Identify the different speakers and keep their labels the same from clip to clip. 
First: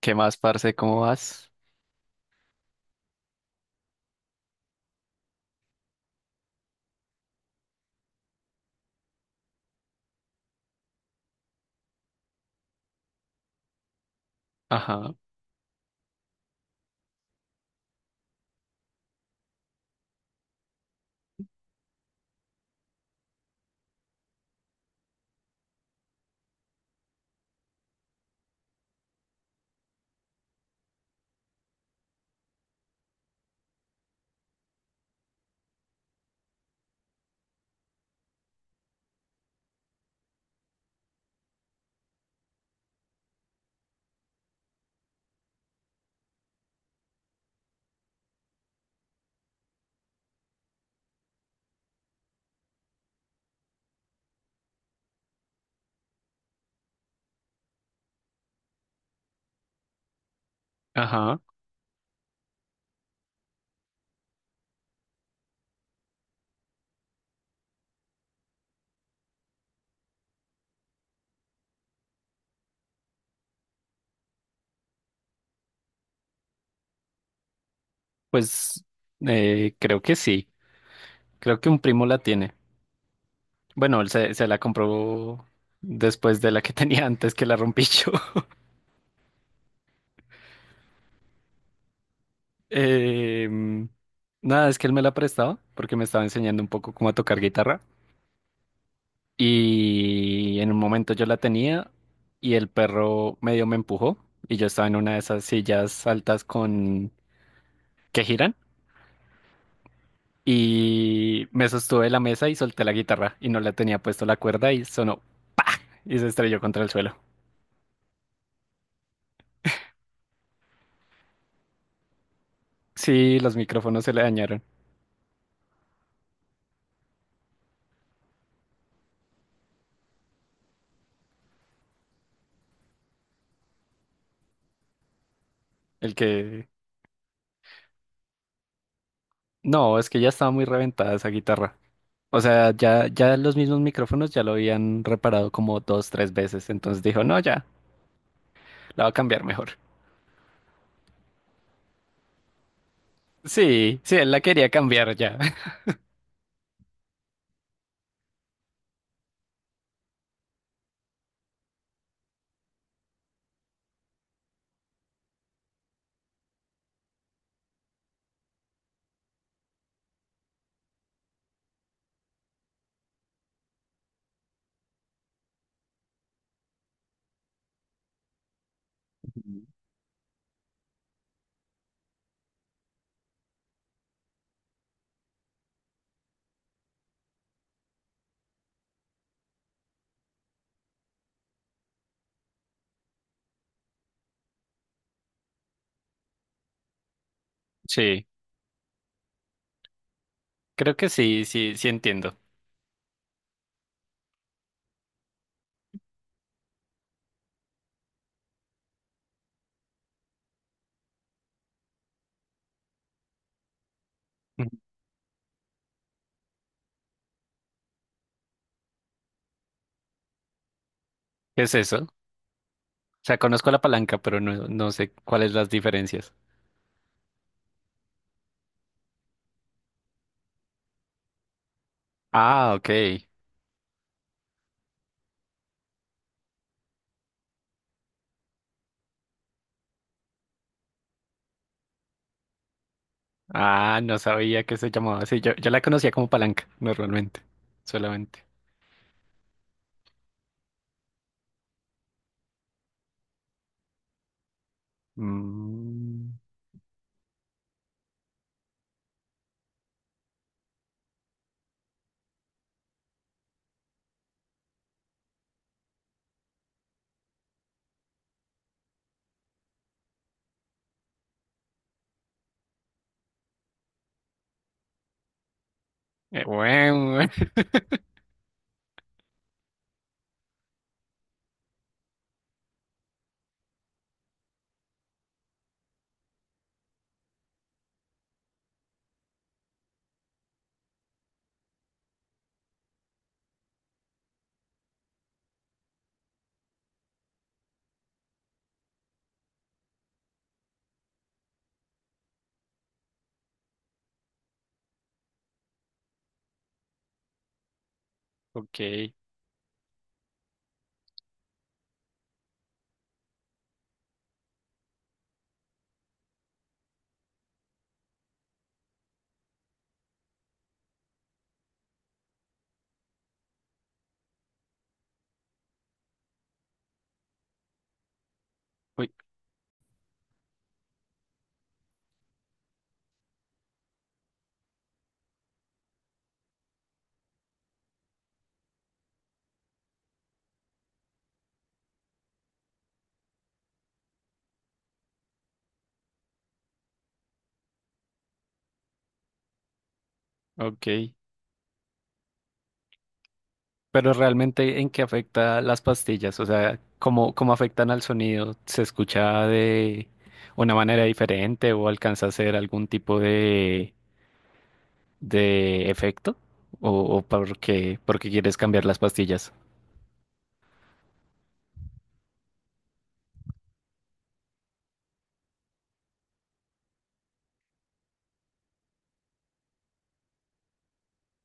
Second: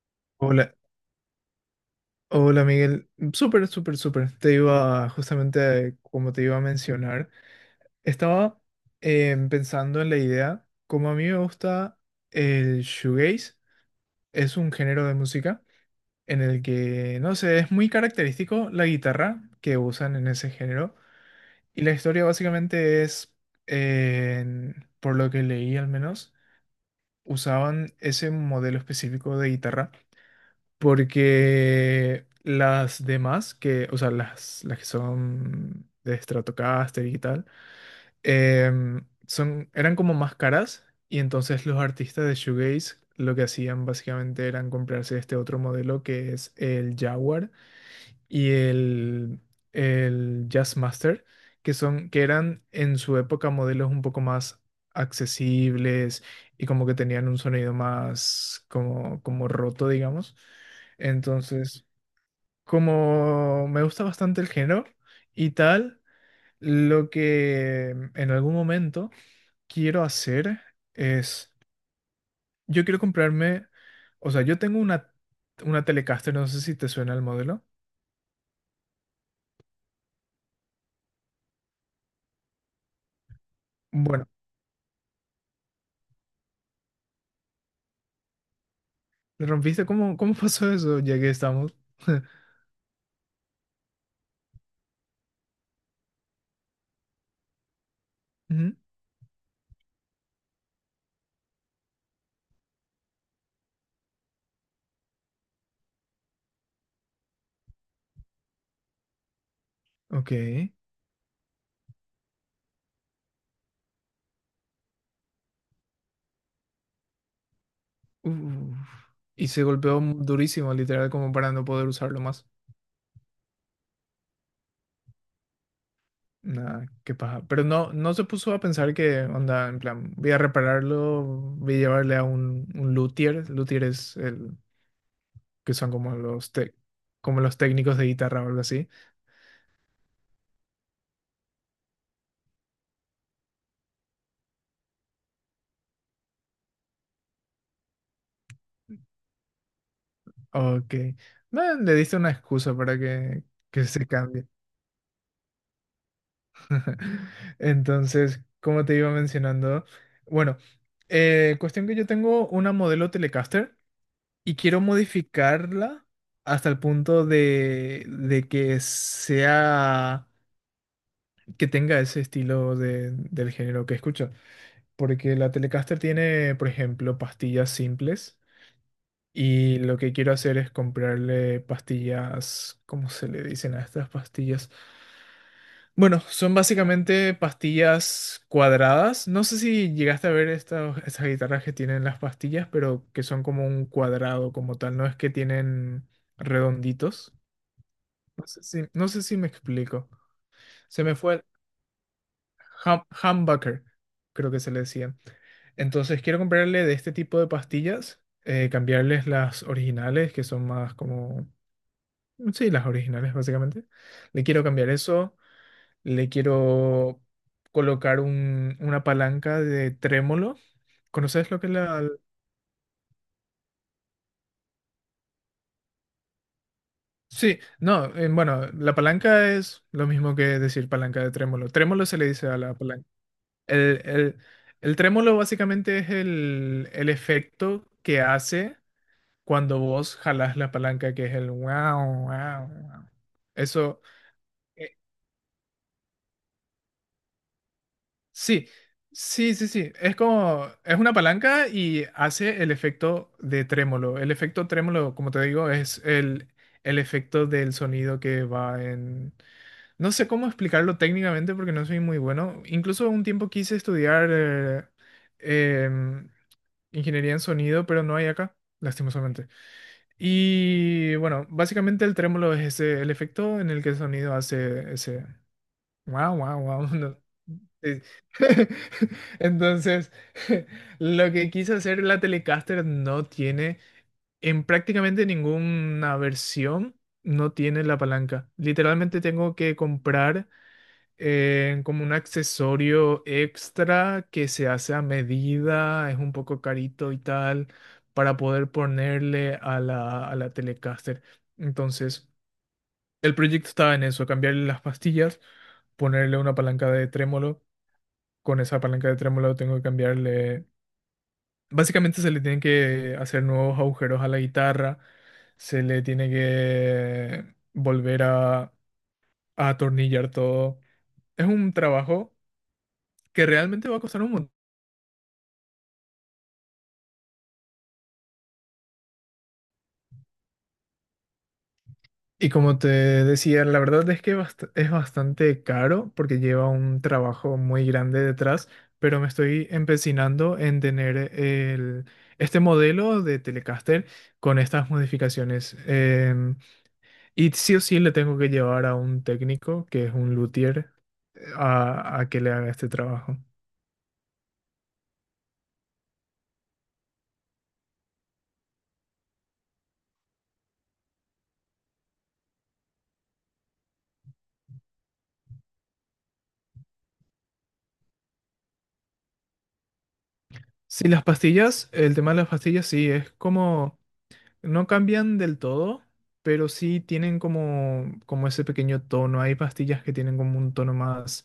Speaker 1: ¿Qué más, parce?
Speaker 2: Hola,
Speaker 1: ¿Cómo vas?
Speaker 2: hola Miguel. Súper, súper, súper. Te iba justamente, como te iba a mencionar, estaba pensando en la idea, como a mí me gusta el shoegaze, es un género de
Speaker 1: Ajá,
Speaker 2: música en el que, no sé, es muy característico la guitarra que usan en ese género. Y la historia básicamente es, por lo que leí al menos, usaban ese modelo específico de guitarra. Porque las demás, que, o sea, las que son de Stratocaster y tal, son, eran como más caras. Y entonces los artistas de Shoegaze lo que hacían básicamente eran comprarse este otro modelo que es el Jaguar y el Jazzmaster, que son, que eran en su época modelos un poco más accesibles y como que tenían un sonido más como, como roto, digamos.
Speaker 1: ajá.
Speaker 2: Entonces, como me gusta bastante el género y tal, lo que en algún momento quiero hacer es, yo quiero comprarme, o sea, yo tengo una Telecaster, no sé si te suena el modelo.
Speaker 1: Pues creo que sí. Creo que un primo la tiene. Bueno, él
Speaker 2: Bueno.
Speaker 1: se, se la compró después de la que tenía antes que la rompí yo.
Speaker 2: ¿Le rompiste? ¿Cómo, cómo pasó eso? Ya que estamos.
Speaker 1: Em, nada, es que él me la prestaba porque me estaba enseñando un poco cómo a tocar guitarra.
Speaker 2: Ujú.
Speaker 1: Y en un momento yo la tenía y el perro medio me empujó y yo estaba en una de esas sillas altas con que giran.
Speaker 2: Ok.
Speaker 1: Y me sostuve de la mesa y solté la guitarra y no le tenía puesto la cuerda y sonó y se estrelló contra el suelo.
Speaker 2: Uf. Y se golpeó durísimo, literal, como para no poder usarlo más.
Speaker 1: Sí, los micrófonos se le dañaron.
Speaker 2: Nada, qué paja. Pero no, no se puso a pensar que, onda, en plan, voy a repararlo, voy a llevarle a un luthier. Luthier es el que son
Speaker 1: El
Speaker 2: como los,
Speaker 1: que...
Speaker 2: como los técnicos de guitarra o algo así.
Speaker 1: No, es que ya estaba muy reventada esa guitarra. O sea, ya los mismos micrófonos ya lo habían reparado como dos, tres veces. Entonces dijo, no, ya, la va a cambiar mejor.
Speaker 2: Ok. No, le diste una excusa para que
Speaker 1: Sí,
Speaker 2: se
Speaker 1: sí, él la
Speaker 2: cambie.
Speaker 1: quería cambiar ya.
Speaker 2: Entonces, como te iba mencionando, bueno, cuestión que yo tengo una modelo Telecaster y quiero modificarla hasta el punto de que sea, que tenga ese estilo del género que escucho. Porque la Telecaster tiene, por ejemplo, pastillas simples
Speaker 1: Ujú.
Speaker 2: y lo que quiero hacer es comprarle pastillas, ¿cómo se le dicen a estas pastillas? Bueno, son básicamente pastillas cuadradas. No sé si llegaste a ver estas guitarras que tienen las pastillas, pero que son como un cuadrado como tal, no es que tienen redonditos.
Speaker 1: Sí,
Speaker 2: No sé si, no sé si me explico.
Speaker 1: creo
Speaker 2: Se
Speaker 1: que
Speaker 2: me fue
Speaker 1: sí,
Speaker 2: el
Speaker 1: sí, sí entiendo.
Speaker 2: humbucker, creo que se le decían. Entonces quiero comprarle de este tipo de pastillas, cambiarles las originales, que son más como... Sí, las originales básicamente. Le quiero
Speaker 1: Ujú.
Speaker 2: cambiar eso. Le quiero colocar una palanca de trémolo. ¿Conoces lo
Speaker 1: ¿Qué
Speaker 2: que es
Speaker 1: es eso?
Speaker 2: la...?
Speaker 1: O sea, conozco la palanca, pero no sé cuáles las diferencias.
Speaker 2: Sí, no, bueno, la palanca es lo mismo que decir palanca de trémolo. Trémolo se le dice a
Speaker 1: Ah,
Speaker 2: la
Speaker 1: ok.
Speaker 2: palanca. El, el, el trémolo básicamente es el efecto que hace cuando vos jalás la palanca, que es el wow, wow, wow.
Speaker 1: Ah,
Speaker 2: Eso.
Speaker 1: no sabía que se
Speaker 2: eh,
Speaker 1: llamaba así. Yo la conocía como palanca, normalmente. Solamente.
Speaker 2: Sí, sí, sí, sí. Es como, es una palanca y hace el efecto de trémolo. El efecto trémolo, como te digo, es
Speaker 1: Mm,
Speaker 2: el efecto del sonido que va en... No sé cómo explicarlo técnicamente porque no soy muy bueno. Incluso un tiempo quise estudiar em, ingeniería en sonido, pero no hay acá, lastimosamente. Y bueno, básicamente el trémolo es ese, el efecto en el que el sonido hace ese. Wow, wow, wow. No,
Speaker 1: bueno,
Speaker 2: sí. Entonces, lo que quiso hacer la Telecaster no tiene, en prácticamente ninguna versión, no tiene la palanca. Literalmente tengo que comprar como un accesorio extra que se hace a medida, es un poco carito y tal, para poder ponerle a a la Telecaster. Entonces... El proyecto estaba en eso, cambiarle las pastillas, ponerle una palanca de trémolo. Con esa palanca
Speaker 1: ok.
Speaker 2: de trémolo tengo que cambiarle... Básicamente se le tienen que hacer nuevos agujeros a la guitarra, se le tiene que volver a atornillar todo. Es un trabajo que realmente va a costar un montón.
Speaker 1: Uy,
Speaker 2: Y como te decía, la verdad es que es bastante caro porque lleva un trabajo muy grande detrás, pero me estoy empecinando en tener este modelo de Telecaster con estas modificaciones. Y sí o sí le tengo que llevar a un técnico, que es un luthier,
Speaker 1: ok.
Speaker 2: a que le haga este trabajo.
Speaker 1: Pero realmente, ¿en qué afecta las pastillas? O sea, ¿cómo, cómo afectan al sonido? ¿Se escucha de una manera diferente o alcanza a hacer algún tipo de efecto? ¿O, o por qué quieres cambiar las pastillas?
Speaker 2: Sí, las pastillas, el tema de las pastillas sí, es como... No cambian del todo, pero sí tienen como, como ese pequeño tono. Hay pastillas que tienen como un tono más,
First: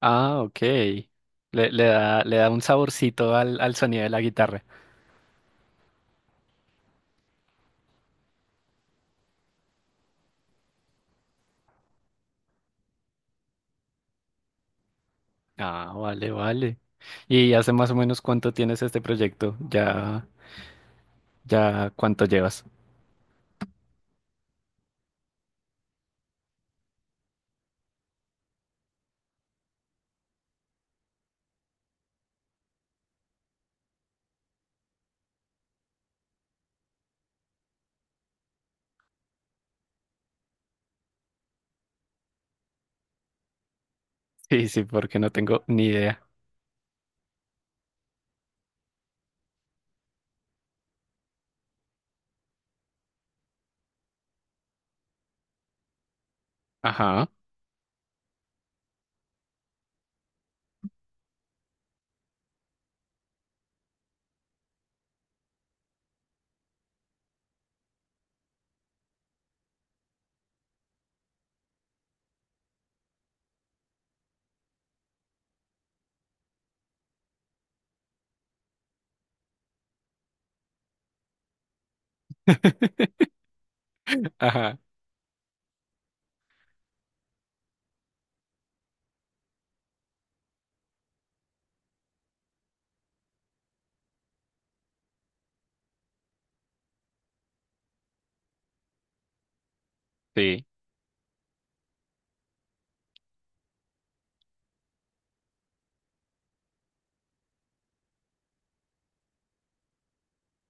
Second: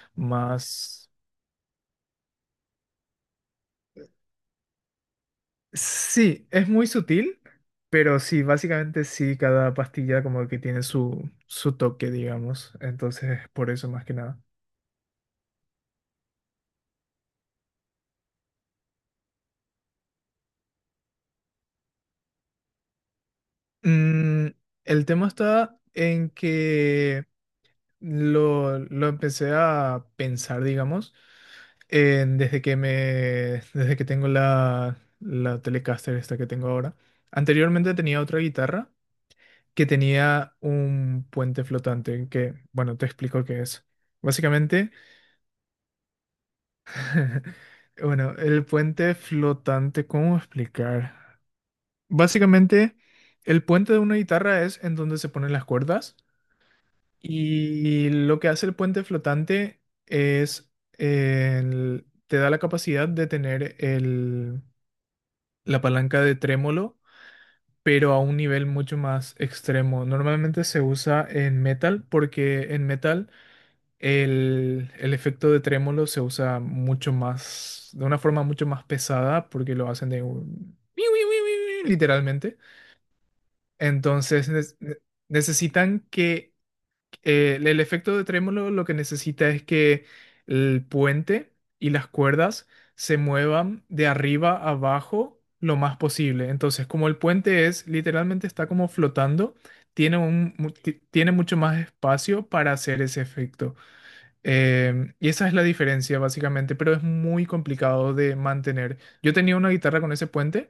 Speaker 1: Ah, ok.
Speaker 2: más...
Speaker 1: Le da un saborcito al, al sonido de la guitarra.
Speaker 2: Sí, es muy sutil, pero sí, básicamente sí, cada pastilla como que tiene su, su toque, digamos. Entonces, por eso más que nada.
Speaker 1: Ah, vale, vale. ¿Y hace más o menos cuánto tienes este proyecto? Ya, ya, ¿cuánto llevas?
Speaker 2: Mm, el tema está en que lo empecé a pensar, digamos, desde que me, desde que tengo la Telecaster esta que tengo ahora. Anteriormente tenía otra guitarra que tenía un puente flotante, que, bueno, te explico qué es.
Speaker 1: Sí, sí,
Speaker 2: Básicamente,
Speaker 1: porque no tengo ni idea.
Speaker 2: bueno, el puente flotante, ¿cómo explicar? Básicamente, el puente de una guitarra es en donde se ponen las cuerdas.
Speaker 1: Ajá.
Speaker 2: Y lo que hace el puente flotante es, te da la capacidad de tener la palanca de trémolo, pero a un nivel mucho más extremo. Normalmente se usa en metal porque en metal el efecto de trémolo se usa mucho más, de una forma mucho más pesada porque lo hacen de un- literalmente. Entonces
Speaker 1: Ajá.
Speaker 2: necesitan que el el efecto de trémolo lo que necesita es que el puente y las cuerdas se muevan de arriba a abajo lo más posible. Entonces, como el puente es literalmente está como flotando, tiene un,
Speaker 1: Sí,
Speaker 2: tiene mucho más espacio para hacer ese efecto. Y esa es la diferencia básicamente, pero es muy complicado de mantener. Yo tenía una guitarra con ese puente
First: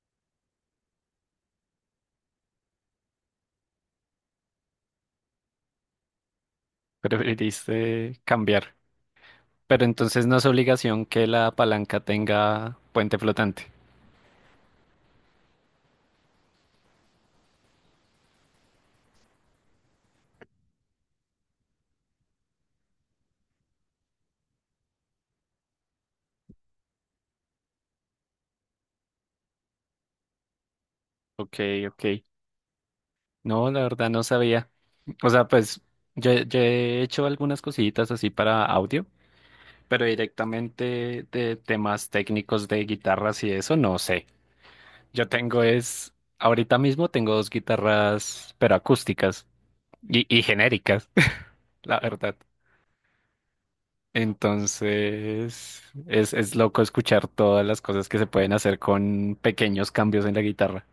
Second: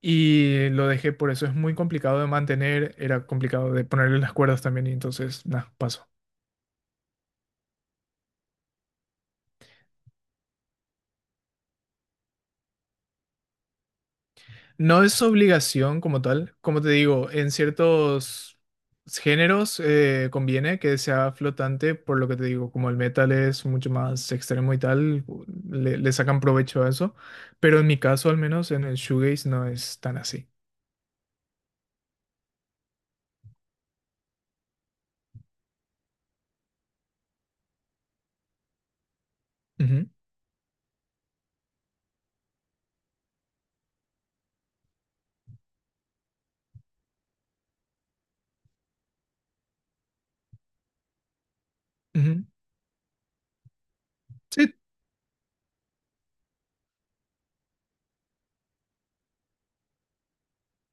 Speaker 2: y lo dejé por eso. Es muy complicado de mantener, era complicado de ponerle las cuerdas también y entonces, nada, paso.
Speaker 1: preferiste cambiar. Pero entonces no es obligación que la palanca tenga puente flotante.
Speaker 2: No es obligación como tal. Como te digo, en ciertos géneros conviene que sea flotante, por lo que te digo, como el metal es mucho más extremo y tal, le sacan provecho a eso. Pero en mi caso, al menos en el shoegaze, no es tan así.
Speaker 1: Ok, ok. No, la verdad no sabía. O sea, pues yo he hecho algunas cositas así para audio, pero
Speaker 2: Ujú,
Speaker 1: directamente de temas técnicos de guitarras y eso, no sé. Yo tengo es, ahorita mismo tengo dos guitarras, pero acústicas y genéricas, la verdad.
Speaker 2: ujú. Sí,
Speaker 1: Entonces, es loco escuchar todas las cosas que se pueden hacer con pequeños cambios en la guitarra.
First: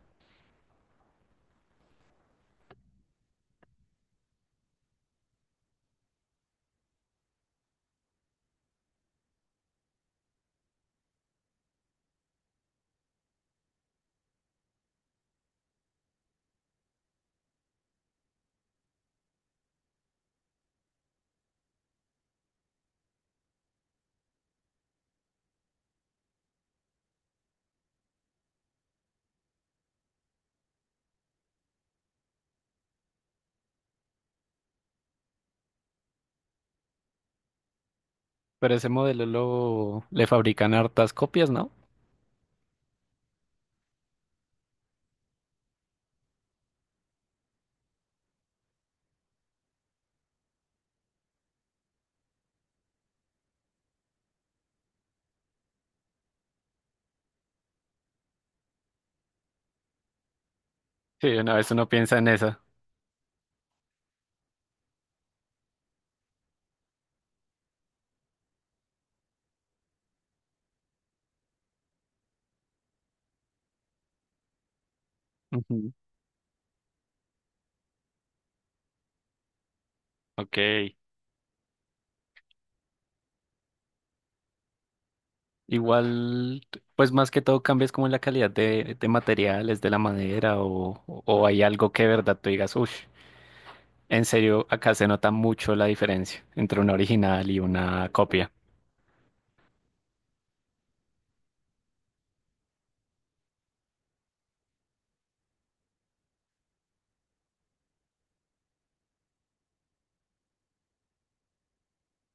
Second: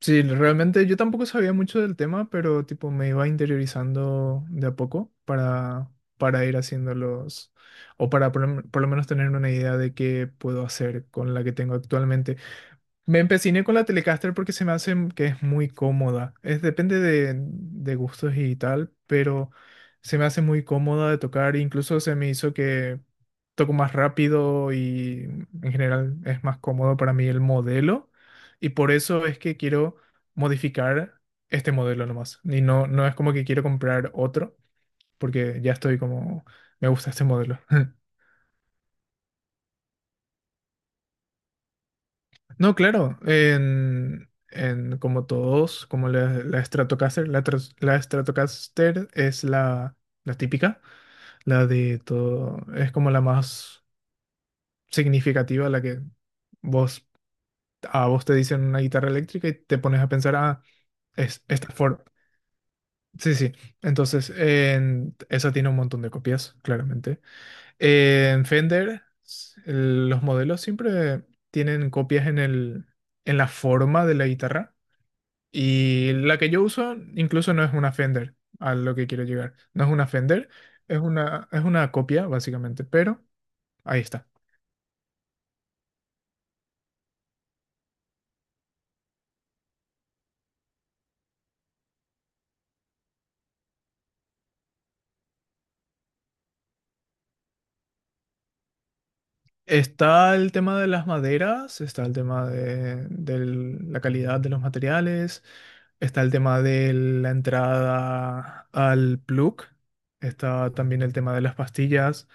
Speaker 2: sí, realmente yo tampoco sabía mucho del tema, pero tipo me iba interiorizando de a poco para ir haciendo los, o para por, por lo menos tener una idea de qué puedo hacer con la que tengo actualmente. Me empeciné con la Telecaster porque se me hace que es muy cómoda. Es, depende de gustos y tal, pero se me hace muy cómoda de tocar. Incluso se me hizo que toco más rápido y en general es más cómodo para mí el modelo. Y por eso es que quiero modificar este modelo nomás. Y no, no es como que quiero comprar otro, porque ya estoy como, me gusta este modelo.
Speaker 1: Pero ese modelo lo, le fabrican hartas copias, ¿no?
Speaker 2: No, claro, en como todos, como la Stratocaster, la Stratocaster es la típica, la de todo, es como la más significativa, la que vos, a vos te dicen una guitarra eléctrica y te pones a pensar, ah,
Speaker 1: Sí,
Speaker 2: es
Speaker 1: una
Speaker 2: esta
Speaker 1: vez uno
Speaker 2: forma.
Speaker 1: piensa en esa.
Speaker 2: Sí, sí, entonces en, esa tiene un montón de copias, claramente. En Fender, los modelos siempre tienen copias en en la forma de la guitarra.
Speaker 1: Ujú.
Speaker 2: Y la que yo uso incluso no es una Fender, a lo que quiero llegar. No es una Fender,
Speaker 1: Ok.
Speaker 2: es una copia, básicamente, pero ahí está.
Speaker 1: Igual, pues más que todo cambias como en la calidad de materiales, de la madera, o hay algo que de verdad tú digas, uff. En serio, acá se nota mucho la diferencia entre una original y una copia.
Speaker 2: Está el tema de las maderas, está el tema de la calidad de los materiales, está el tema de la entrada al plug, está también el tema de las pastillas.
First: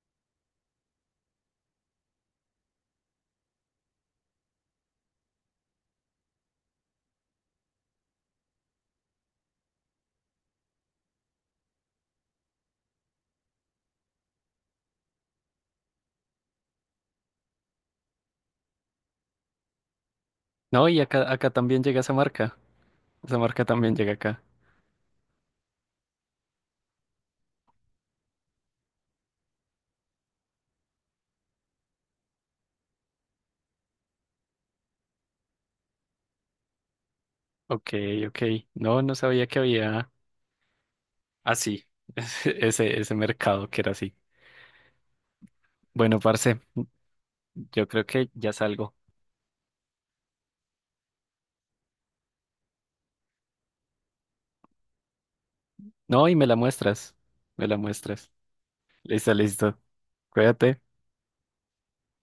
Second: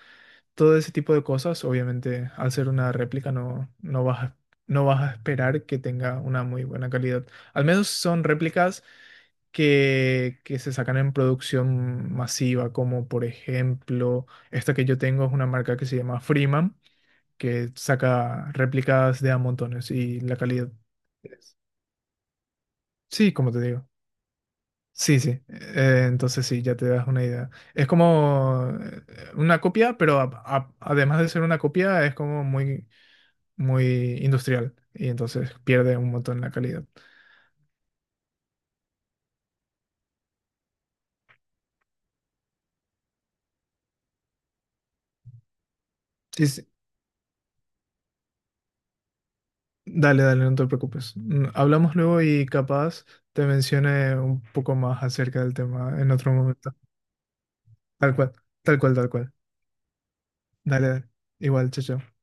Speaker 2: Todo ese tipo de cosas, obviamente, al ser una réplica no, no vas a, no vas a esperar que tenga una muy buena calidad. Al menos son réplicas que se sacan en producción masiva, como por ejemplo, esta que yo tengo es una marca que se llama Freeman, que saca réplicas de a montones y la calidad.
Speaker 1: No, y acá
Speaker 2: es-
Speaker 1: también llega esa marca.
Speaker 2: Sí,
Speaker 1: Esa
Speaker 2: como te
Speaker 1: marca
Speaker 2: digo.
Speaker 1: también llega acá.
Speaker 2: Sí, sí. Entonces sí, ya te das una idea. Es como una copia, pero además de ser una copia, es como muy industrial y entonces pierde un montón la calidad.
Speaker 1: Ok, ok. No, no sabía que había así, ese mercado que era así. Bueno,
Speaker 2: Sí,
Speaker 1: parce,
Speaker 2: sí.
Speaker 1: yo creo que ya salgo.
Speaker 2: Dale, dale, no te preocupes. Mm, hablamos luego y capaz te mencione un poco más acerca del tema en
Speaker 1: No,
Speaker 2: otro
Speaker 1: y me la
Speaker 2: momento.
Speaker 1: muestras. Me la
Speaker 2: Tal
Speaker 1: muestras.
Speaker 2: cual, tal cual, tal cual.
Speaker 1: Listo, listo. Cuídate.
Speaker 2: Dale, dale. Igual, chao, chao.